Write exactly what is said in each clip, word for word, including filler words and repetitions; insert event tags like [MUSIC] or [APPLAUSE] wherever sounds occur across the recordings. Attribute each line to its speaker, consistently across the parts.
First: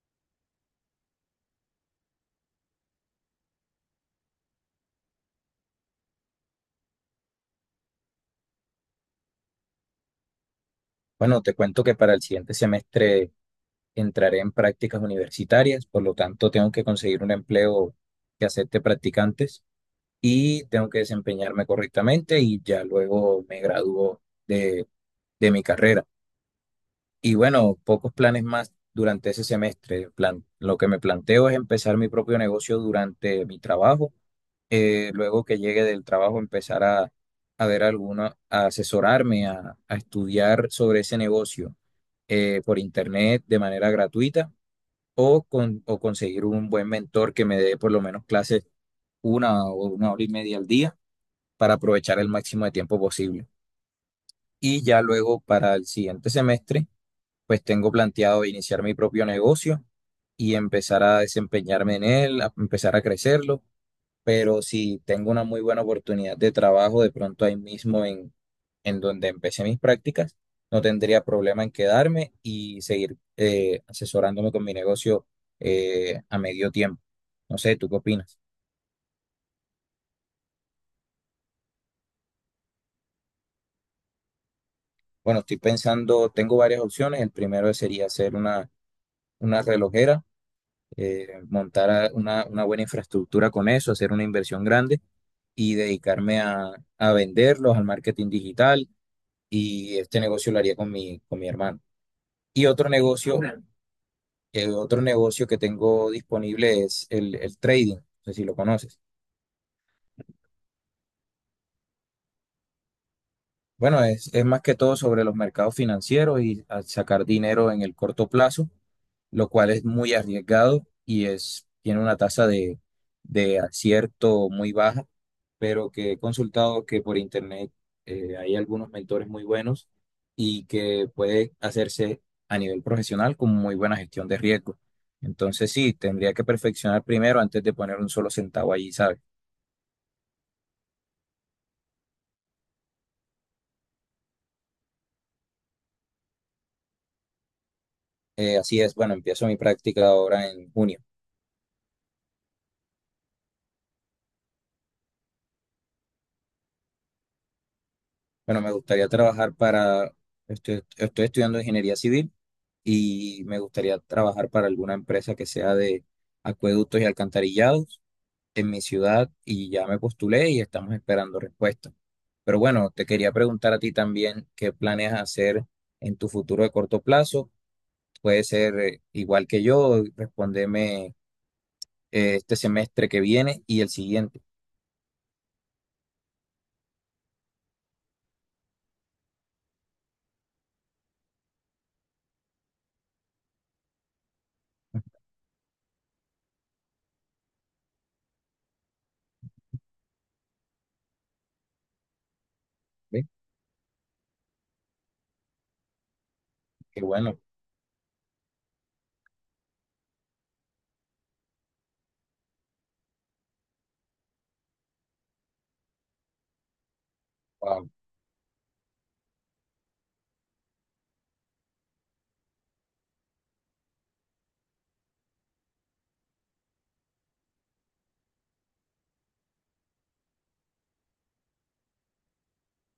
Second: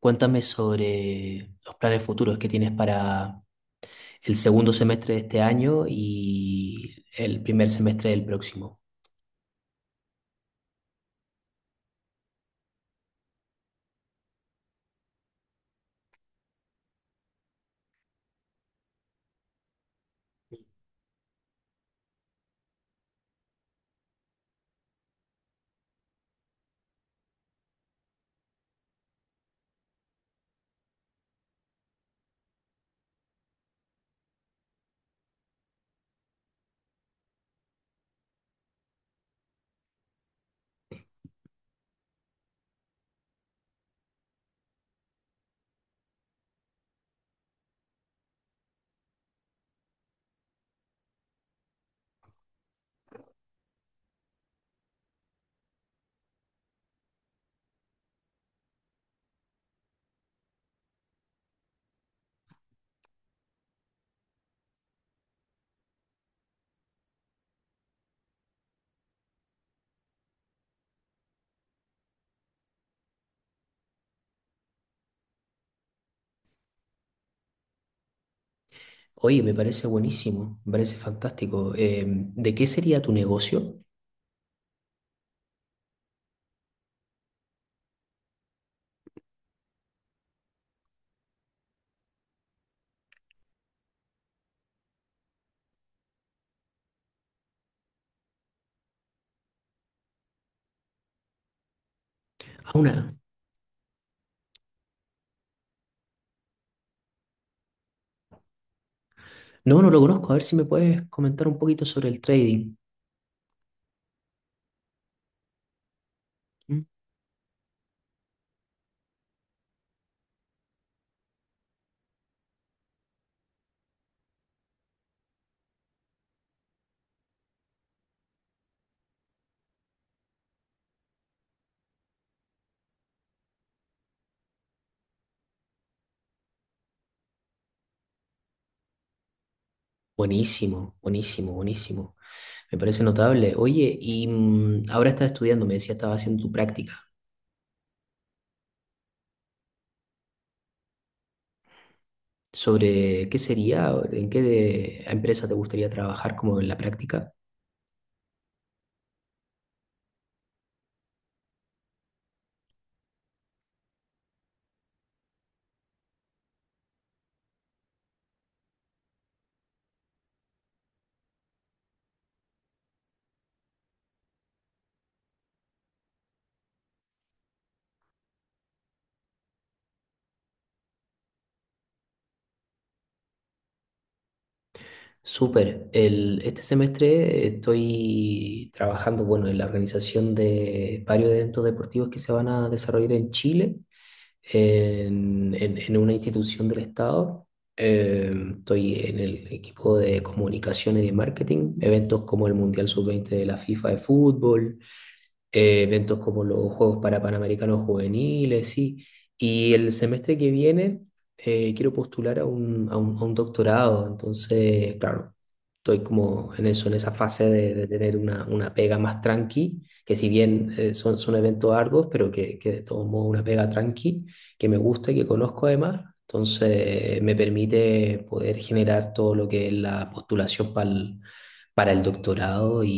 Speaker 1: Cuéntame sobre los planes futuros que tienes para el segundo semestre de este año y el primer semestre del próximo.
Speaker 2: Bueno, te cuento que para el siguiente semestre entraré en prácticas universitarias, por lo tanto tengo que conseguir un empleo que acepte practicantes y tengo que desempeñarme correctamente y ya luego me gradúo de, de mi carrera. Y bueno, pocos planes más durante ese semestre. Plan- lo que me planteo es empezar mi propio negocio durante mi trabajo, eh, luego que llegue del trabajo empezar a, a ver alguna, a asesorarme, a, a estudiar sobre ese negocio eh, por internet de manera gratuita o, con, o conseguir un buen mentor que me dé por lo menos clases una o una hora y media al día para aprovechar el máximo de tiempo posible. Y ya luego para el siguiente semestre, pues tengo planteado iniciar mi propio negocio y empezar a desempeñarme en él, a empezar a crecerlo, pero si tengo una muy buena oportunidad de trabajo de pronto ahí mismo en, en donde empecé mis prácticas, no tendría problema en quedarme y seguir eh, asesorándome con mi negocio eh, a medio tiempo. No sé, ¿tú qué opinas?
Speaker 1: Oye, me parece buenísimo, me parece fantástico. Eh, ¿de qué sería tu negocio?
Speaker 2: Bueno, estoy pensando, tengo varias opciones. El primero sería hacer una, una relojera, eh, montar a- una, una buena infraestructura con eso, hacer una inversión grande y dedicarme a, a venderlos, al marketing digital. Y este negocio lo haría con mi, con mi hermano. Y
Speaker 1: Ah,
Speaker 2: otro
Speaker 1: una.
Speaker 2: negocio, eh, otro negocio que tengo disponible es el, el trading, no sé si lo conoces.
Speaker 1: No, no lo conozco. A ver si me puedes comentar un poquito sobre el trading.
Speaker 2: Bueno, es, es más que todo sobre los mercados financieros y
Speaker 1: Mm.
Speaker 2: a sacar dinero en el corto plazo, lo cual es muy arriesgado y es, tiene una tasa de, de acierto muy baja, pero que he consultado que por internet eh, hay algunos mentores muy buenos y que puede hacerse a nivel profesional con muy buena gestión de riesgo. Entonces sí, tendría que perfeccionar primero antes de poner un solo centavo allí, ¿sabes?
Speaker 1: Buenísimo, buenísimo, buenísimo. Me parece notable. Oye, y mm, ahora estás estudiando, me decía, estaba haciendo tu práctica.
Speaker 2: Eh, así es, bueno, empiezo mi práctica ahora en junio.
Speaker 1: ¿Sobre qué sería, en qué de- empresa te gustaría trabajar como en la práctica?
Speaker 2: Bueno, me gustaría trabajar para, estoy, estoy estudiando ingeniería civil y me gustaría trabajar para alguna empresa que sea de acueductos y alcantarillados en mi ciudad, y ya me postulé y estamos esperando respuesta. Pero bueno, te quería preguntar a ti también qué planes hacer en tu futuro de corto plazo. Puede ser, eh, igual que yo, respóndeme, eh, este semestre que viene y el siguiente.
Speaker 1: Súper. El, este semestre estoy trabajando, bueno, en la organización de varios eventos deportivos que se van a desarrollar en Chile, en, en- en una institución del Estado. Eh, Estoy en el equipo de comunicaciones y de marketing, eventos como el Mundial
Speaker 2: ¿Ve?
Speaker 1: sub veinte de la FIFA de fútbol, eh, eventos como los Juegos
Speaker 2: Qué
Speaker 1: para
Speaker 2: bueno.
Speaker 1: Panamericanos Juveniles, sí. Y el semestre que viene eh, quiero postular a un, a un- a un doctorado, entonces, claro, estoy como en eso, en esa fase de, de
Speaker 2: Wow.
Speaker 1: tener una, una pega más tranqui, que si bien eh, son, son eventos arduos, pero que, que de todos modos una pega tranqui, que me gusta y que conozco además. Entonces me permite poder generar todo lo que es la postulación para el doctorado y,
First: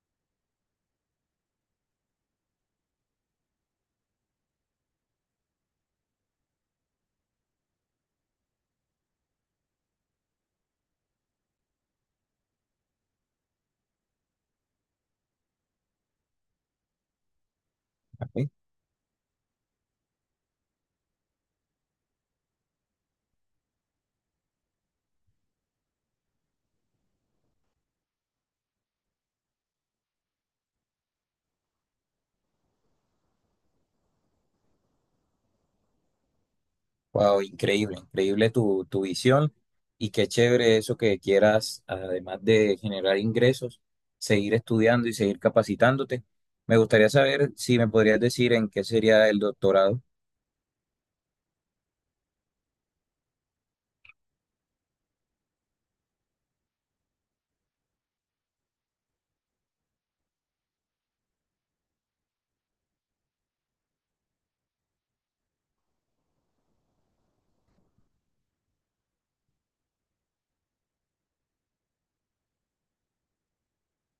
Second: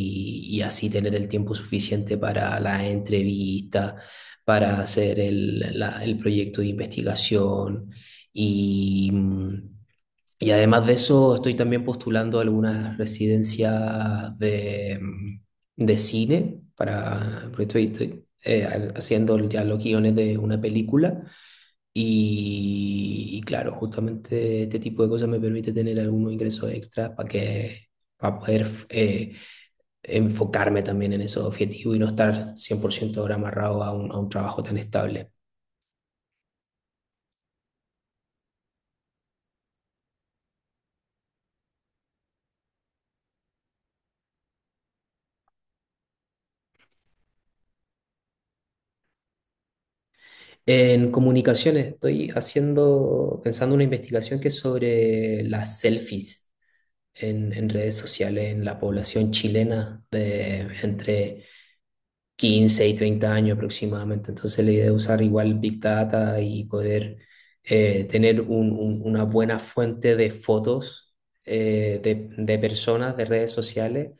Speaker 1: y así tener el tiempo suficiente para la entrevista, para hacer el, la- el proyecto de investigación y... mm, y además de eso, estoy también postulando algunas residencias de, mm, de cine para, porque estoy, estoy, eh, haciendo ya los guiones de una película. Y, y claro, justamente este tipo de cosas me permite tener algunos ingresos extras para que, para poder eh, enfocarme también en esos objetivos y no estar cien por ciento ahora amarrado a un, a un trabajo tan estable.
Speaker 2: Wow, increíble, increíble tu, tu visión, y qué chévere eso que quieras, además de generar ingresos, seguir estudiando y seguir capacitándote. Me gustaría saber si me podrías decir en qué sería el doctorado.
Speaker 1: En comunicaciones estoy haciendo, pensando una investigación que es sobre las selfies en, en redes sociales en la población chilena de entre quince y treinta años aproximadamente. Entonces la idea es usar igual Big Data y poder eh, tener un- un- una buena fuente de fotos, eh, de, de personas, de redes sociales,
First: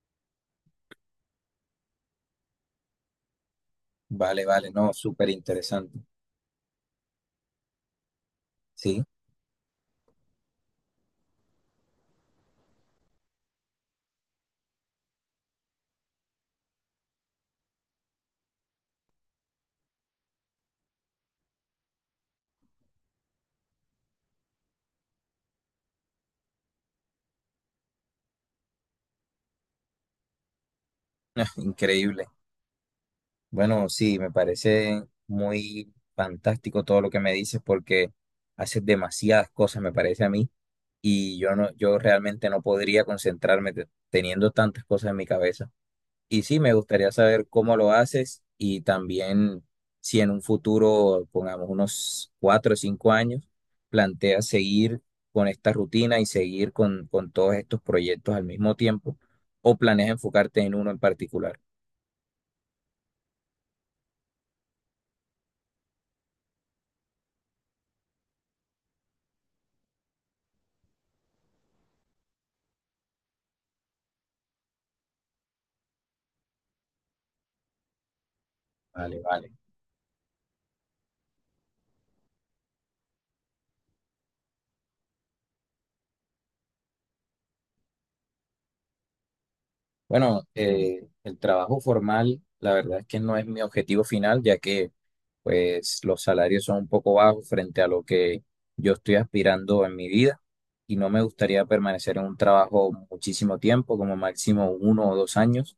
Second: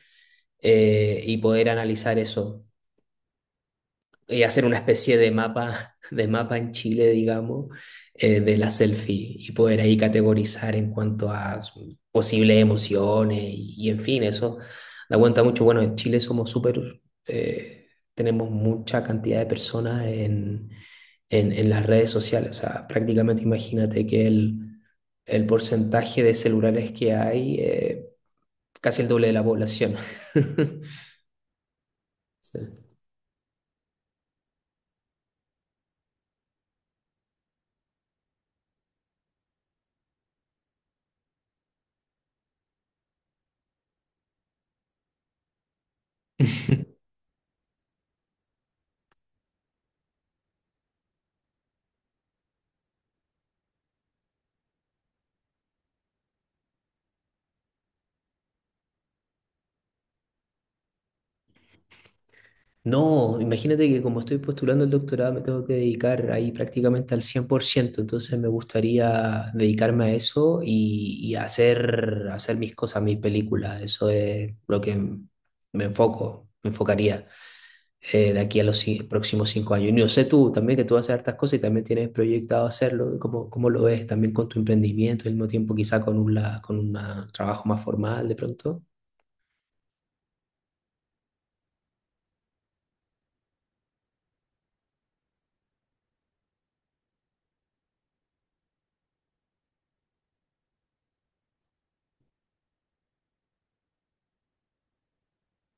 Speaker 1: eh, y poder analizar eso y
Speaker 2: Vale,
Speaker 1: hacer
Speaker 2: vale,
Speaker 1: una
Speaker 2: no,
Speaker 1: especie
Speaker 2: súper
Speaker 1: de mapa,
Speaker 2: interesante.
Speaker 1: de mapa en Chile, digamos, eh, de la
Speaker 2: Sí,
Speaker 1: selfie y poder ahí categorizar en cuanto a posibles emociones y, y en fin, eso da cuenta mucho. Bueno, en Chile somos súper, eh, tenemos mucha cantidad de personas en, en, en las redes sociales, o sea, prácticamente imagínate que el, el porcentaje de celulares que hay, eh, casi el doble de la población. [LAUGHS]
Speaker 2: [LAUGHS] increíble. Bueno, sí, me parece muy fantástico todo lo que me dices, porque haces demasiadas cosas, me parece a mí, y yo no, yo realmente no podría concentrarme te- teniendo tantas cosas en mi cabeza. Y sí, me
Speaker 1: Sí.
Speaker 2: gustaría saber cómo lo haces, y también si en un futuro, pongamos unos cuatro o cinco años, planteas seguir con esta rutina y seguir con, con todos estos proyectos al mismo tiempo, o planeas enfocarte en uno en particular.
Speaker 1: No, imagínate que como estoy postulando el doctorado me tengo que dedicar ahí prácticamente al cien por ciento. Entonces me gustaría dedicarme a eso y, y hacer, hacer mis cosas, mis películas, eso es lo que me enfoco, me enfocaría eh, de aquí a los ci-
Speaker 2: Vale, vale.
Speaker 1: próximos cinco años. Y yo sé tú también que tú haces hartas cosas y también tienes proyectado hacerlo. ¿Cómo, cómo lo ves también con tu emprendimiento y al mismo tiempo quizá con un, la- con un trabajo más formal de pronto?
Speaker 2: Bueno, eh, el trabajo formal, la verdad es que no es mi objetivo final, ya que pues los salarios son un poco bajos frente a lo que yo estoy aspirando en mi vida, y no me gustaría permanecer en un trabajo muchísimo tiempo, como máximo uno o dos años.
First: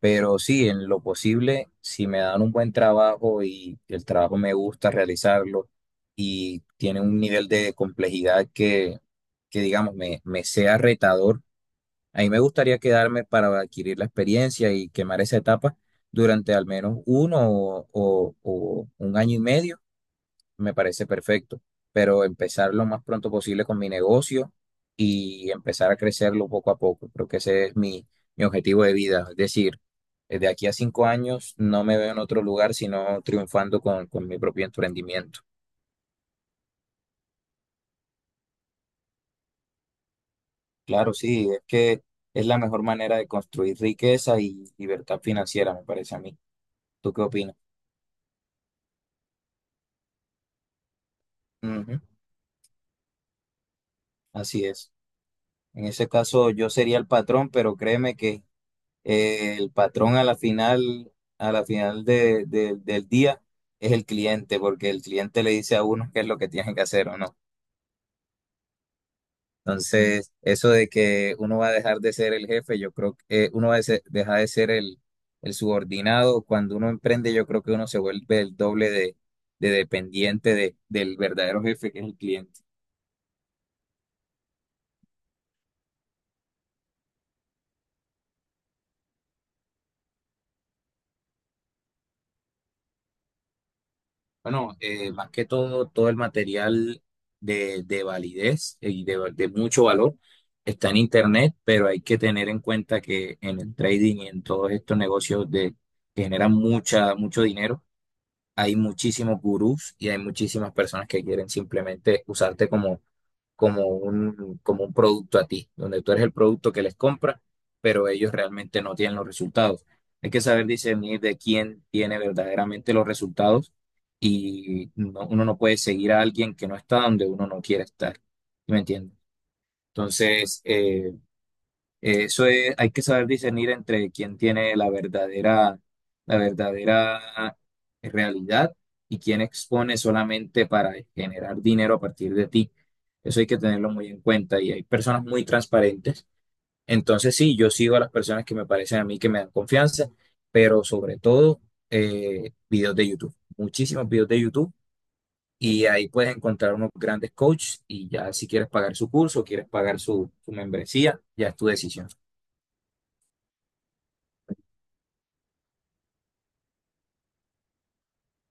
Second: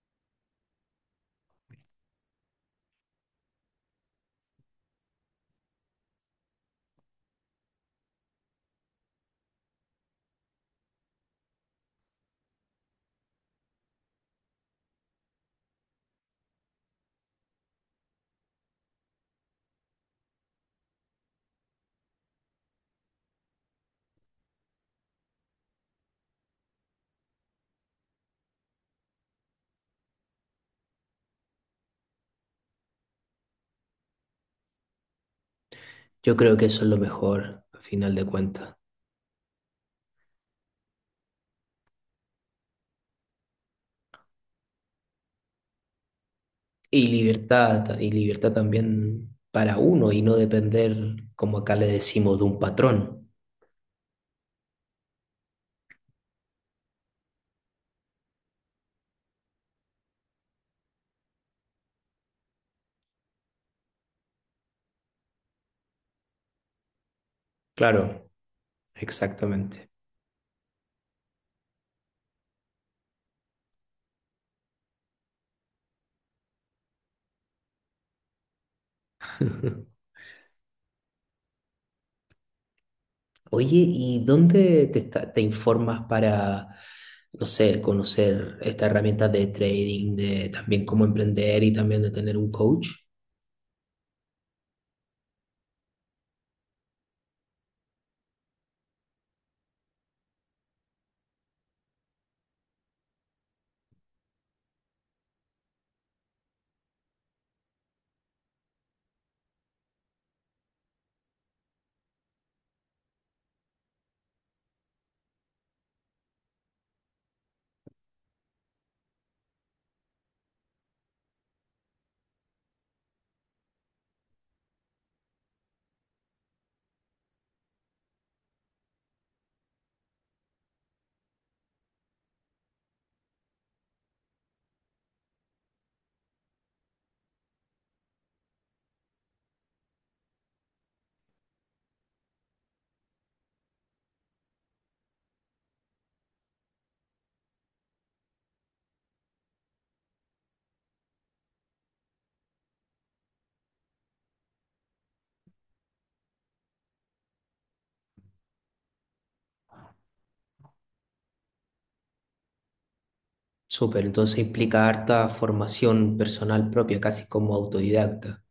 Speaker 2: Pero sí, en lo posible, si me dan un buen trabajo y el trabajo me gusta realizarlo y tiene un nivel de complejidad que, que digamos, me, me sea retador, a mí me gustaría quedarme para adquirir la experiencia y quemar esa etapa durante al menos uno o, o- o un año y medio, me parece perfecto. Pero empezar lo más pronto posible con mi negocio y empezar a crecerlo poco a poco. Creo que ese es mi, mi objetivo de vida. Es decir, eh, de aquí a cinco años no me veo en otro lugar sino triunfando con, con mi propio emprendimiento.
Speaker 1: Yo creo que eso es lo mejor, a final de cuentas.
Speaker 2: Claro, sí, es que es la mejor manera de construir riqueza y libertad financiera, me parece a mí.
Speaker 1: Y
Speaker 2: ¿Tú qué opinas?
Speaker 1: libertad, y libertad también para uno y no depender, como acá le
Speaker 2: Ujú.
Speaker 1: decimos, de un patrón.
Speaker 2: Así es. En ese caso yo sería el patrón, pero créeme que, eh, el patrón a la final, a la final de- de- del día es el cliente, porque el cliente le dice a uno qué es lo que tiene que hacer o no.
Speaker 1: Claro, exactamente.
Speaker 2: Entonces, eso de que uno va a dejar de ser el jefe, yo creo que, eh, uno va a ser- dejar de ser el, el subordinado. Cuando uno emprende, yo creo que uno se vuelve el doble de, de
Speaker 1: [LAUGHS]
Speaker 2: dependiente de- del verdadero jefe, que es el cliente.
Speaker 1: Oye, ¿y dónde te, esta- te informas para, no sé, conocer estas herramientas de trading, de también cómo emprender y también de tener un coach?
Speaker 2: Bueno, eh, más que todo, todo el material de, de validez y de, de mucho valor está en Internet, pero hay que tener en cuenta que en el trading y en todos estos negocios de, que generan mucha, mucho dinero, hay muchísimos gurús y hay muchísimas personas que quieren simplemente usarte como como un, como un producto a ti, donde tú eres el producto que les compra, pero ellos realmente no tienen los resultados. Hay que saber discernir de quién tiene verdaderamente los resultados, y no- uno no puede seguir a alguien que no está donde uno no quiere estar. ¿Sí? ¿Me entiendes? Entonces, eh, eh, eso es, hay que saber discernir entre quién tiene la verdadera, la verdadera, eh, realidad, y quién expone solamente para generar dinero a partir de ti. Eso hay que tenerlo muy en cuenta, y hay personas muy transparentes. Entonces sí, yo sigo a las personas que me parecen a mí que me dan confianza, pero sobre todo, eh, videos de YouTube, muchísimos videos de YouTube, y ahí puedes encontrar unos grandes coaches, y ya si quieres pagar su curso, quieres pagar su, su membresía, ya es tu decisión.
Speaker 1: Súper, entonces implica harta formación personal propia, casi como autodidacta.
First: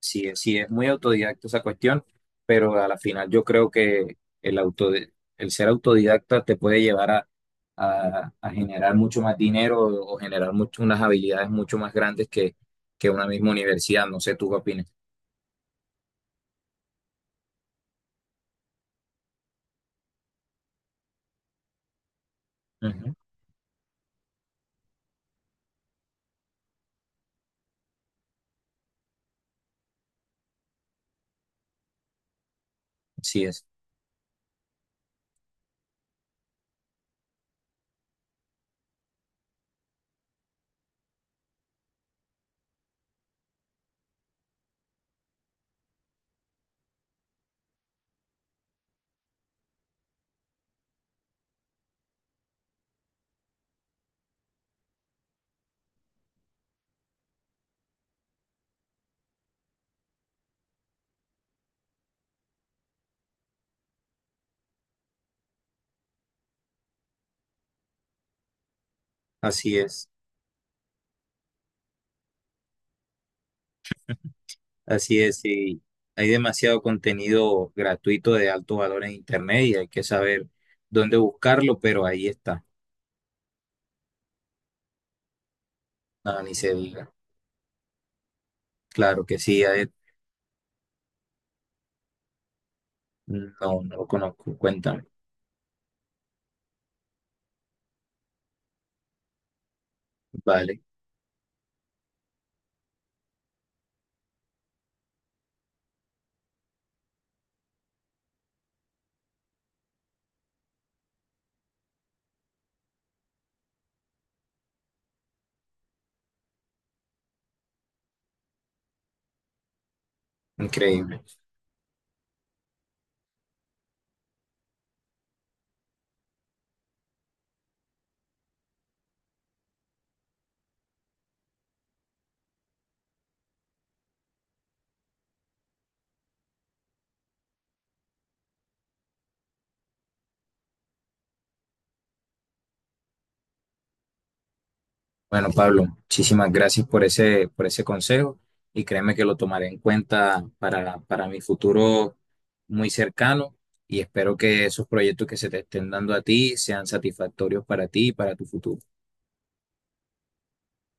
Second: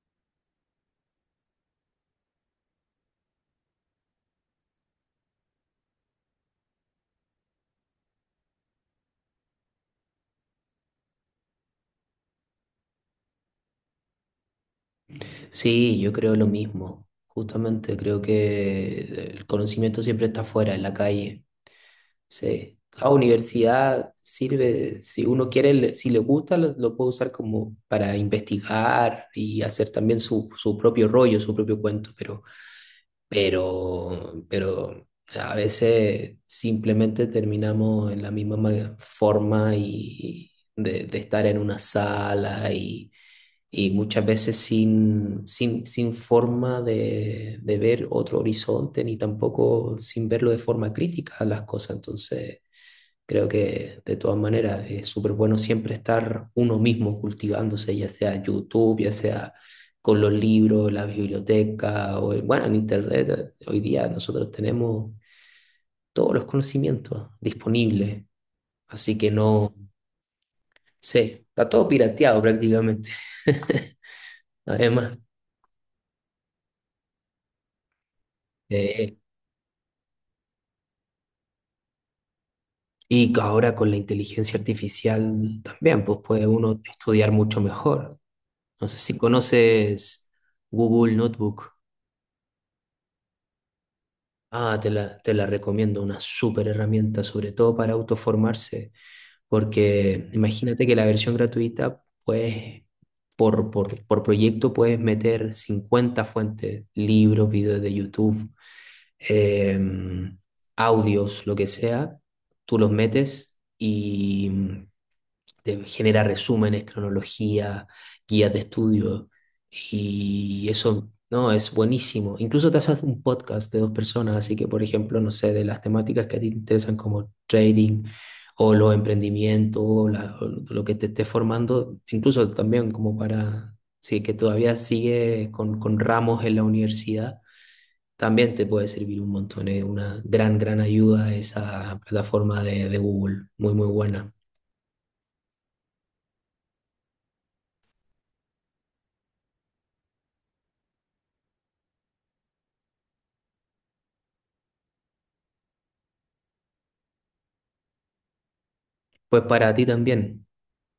Speaker 2: Sí, es- sí, es muy autodidacta esa cuestión, pero a la final yo creo que el auto, el ser autodidacta te puede llevar a, a- a generar mucho más dinero o generar mucho, unas habilidades mucho más grandes que, que una misma universidad. No sé, ¿tú qué opinas?
Speaker 1: Sí, yo creo lo mismo. Justamente creo que el conocimiento siempre está fuera, en la calle. Sí. La
Speaker 2: Ujú.
Speaker 1: universidad sirve, si uno quiere, le- si le gusta, lo, lo puede usar como para investigar y hacer también su, su propio rollo, su propio cuento, pero,
Speaker 2: Así es,
Speaker 1: pero, pero a veces simplemente terminamos en la misma ma- forma y de, de estar en una sala y, y muchas veces sin, sin, sin forma de, de ver otro horizonte ni tampoco sin verlo de forma crítica a las cosas. Entonces... Creo que de todas maneras es súper bueno siempre estar uno mismo cultivándose, ya sea YouTube, ya sea con los libros, la biblioteca, o bueno, en Internet. Hoy día nosotros tenemos todos los conocimientos disponibles, así que no
Speaker 2: así es,
Speaker 1: sé, está todo pirateado prácticamente. [LAUGHS] Además,
Speaker 2: Así es. Y hay demasiado contenido gratuito de alto valor en
Speaker 1: eh,
Speaker 2: Internet, y hay que saber dónde buscarlo, pero ahí está.
Speaker 1: y que ahora con la inteligencia artificial también, pues
Speaker 2: Nada,
Speaker 1: puede
Speaker 2: ni se
Speaker 1: uno
Speaker 2: diga.
Speaker 1: estudiar mucho mejor. No sé si
Speaker 2: Claro que sí, a él,
Speaker 1: conoces Google Notebook.
Speaker 2: no, no lo conozco.
Speaker 1: Ah, te
Speaker 2: Cuéntame.
Speaker 1: la, te la recomiendo, una súper herramienta, sobre todo para autoformarse, porque
Speaker 2: Vale,
Speaker 1: imagínate que la versión gratuita, pues por, por, por proyecto puedes meter cincuenta fuentes, libros, videos de YouTube, eh, audios, lo que sea, tú los metes y te genera resúmenes, cronología, guías de estudio y eso,
Speaker 2: increíble.
Speaker 1: no, es buenísimo. Incluso te haces un podcast de dos personas, así que, por ejemplo, no sé, de las temáticas que a ti te interesan como trading o los emprendimientos, o la- o lo que te esté formando, incluso también como para, sí, que todavía sigue con, con ramos en la universidad. También te puede servir un montón, es una gran, gran ayuda esa plataforma de, de Google, muy, muy buena.
Speaker 2: Bueno, Pablo, muchísimas gracias por ese, por ese consejo, y créeme que lo tomaré en cuenta para, para mi futuro muy cercano, y espero que esos proyectos que se te estén dando a ti sean satisfactorios para ti y para tu futuro.
Speaker 1: Pues para ti también.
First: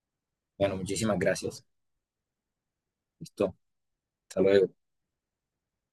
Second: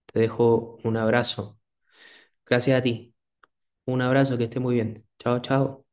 Speaker 1: Te
Speaker 2: Bueno,
Speaker 1: dejo un
Speaker 2: muchísimas
Speaker 1: abrazo.
Speaker 2: gracias.
Speaker 1: Gracias a ti.
Speaker 2: Listo.
Speaker 1: Un abrazo,
Speaker 2: Hasta
Speaker 1: que esté
Speaker 2: luego.
Speaker 1: muy bien. Chao, chao.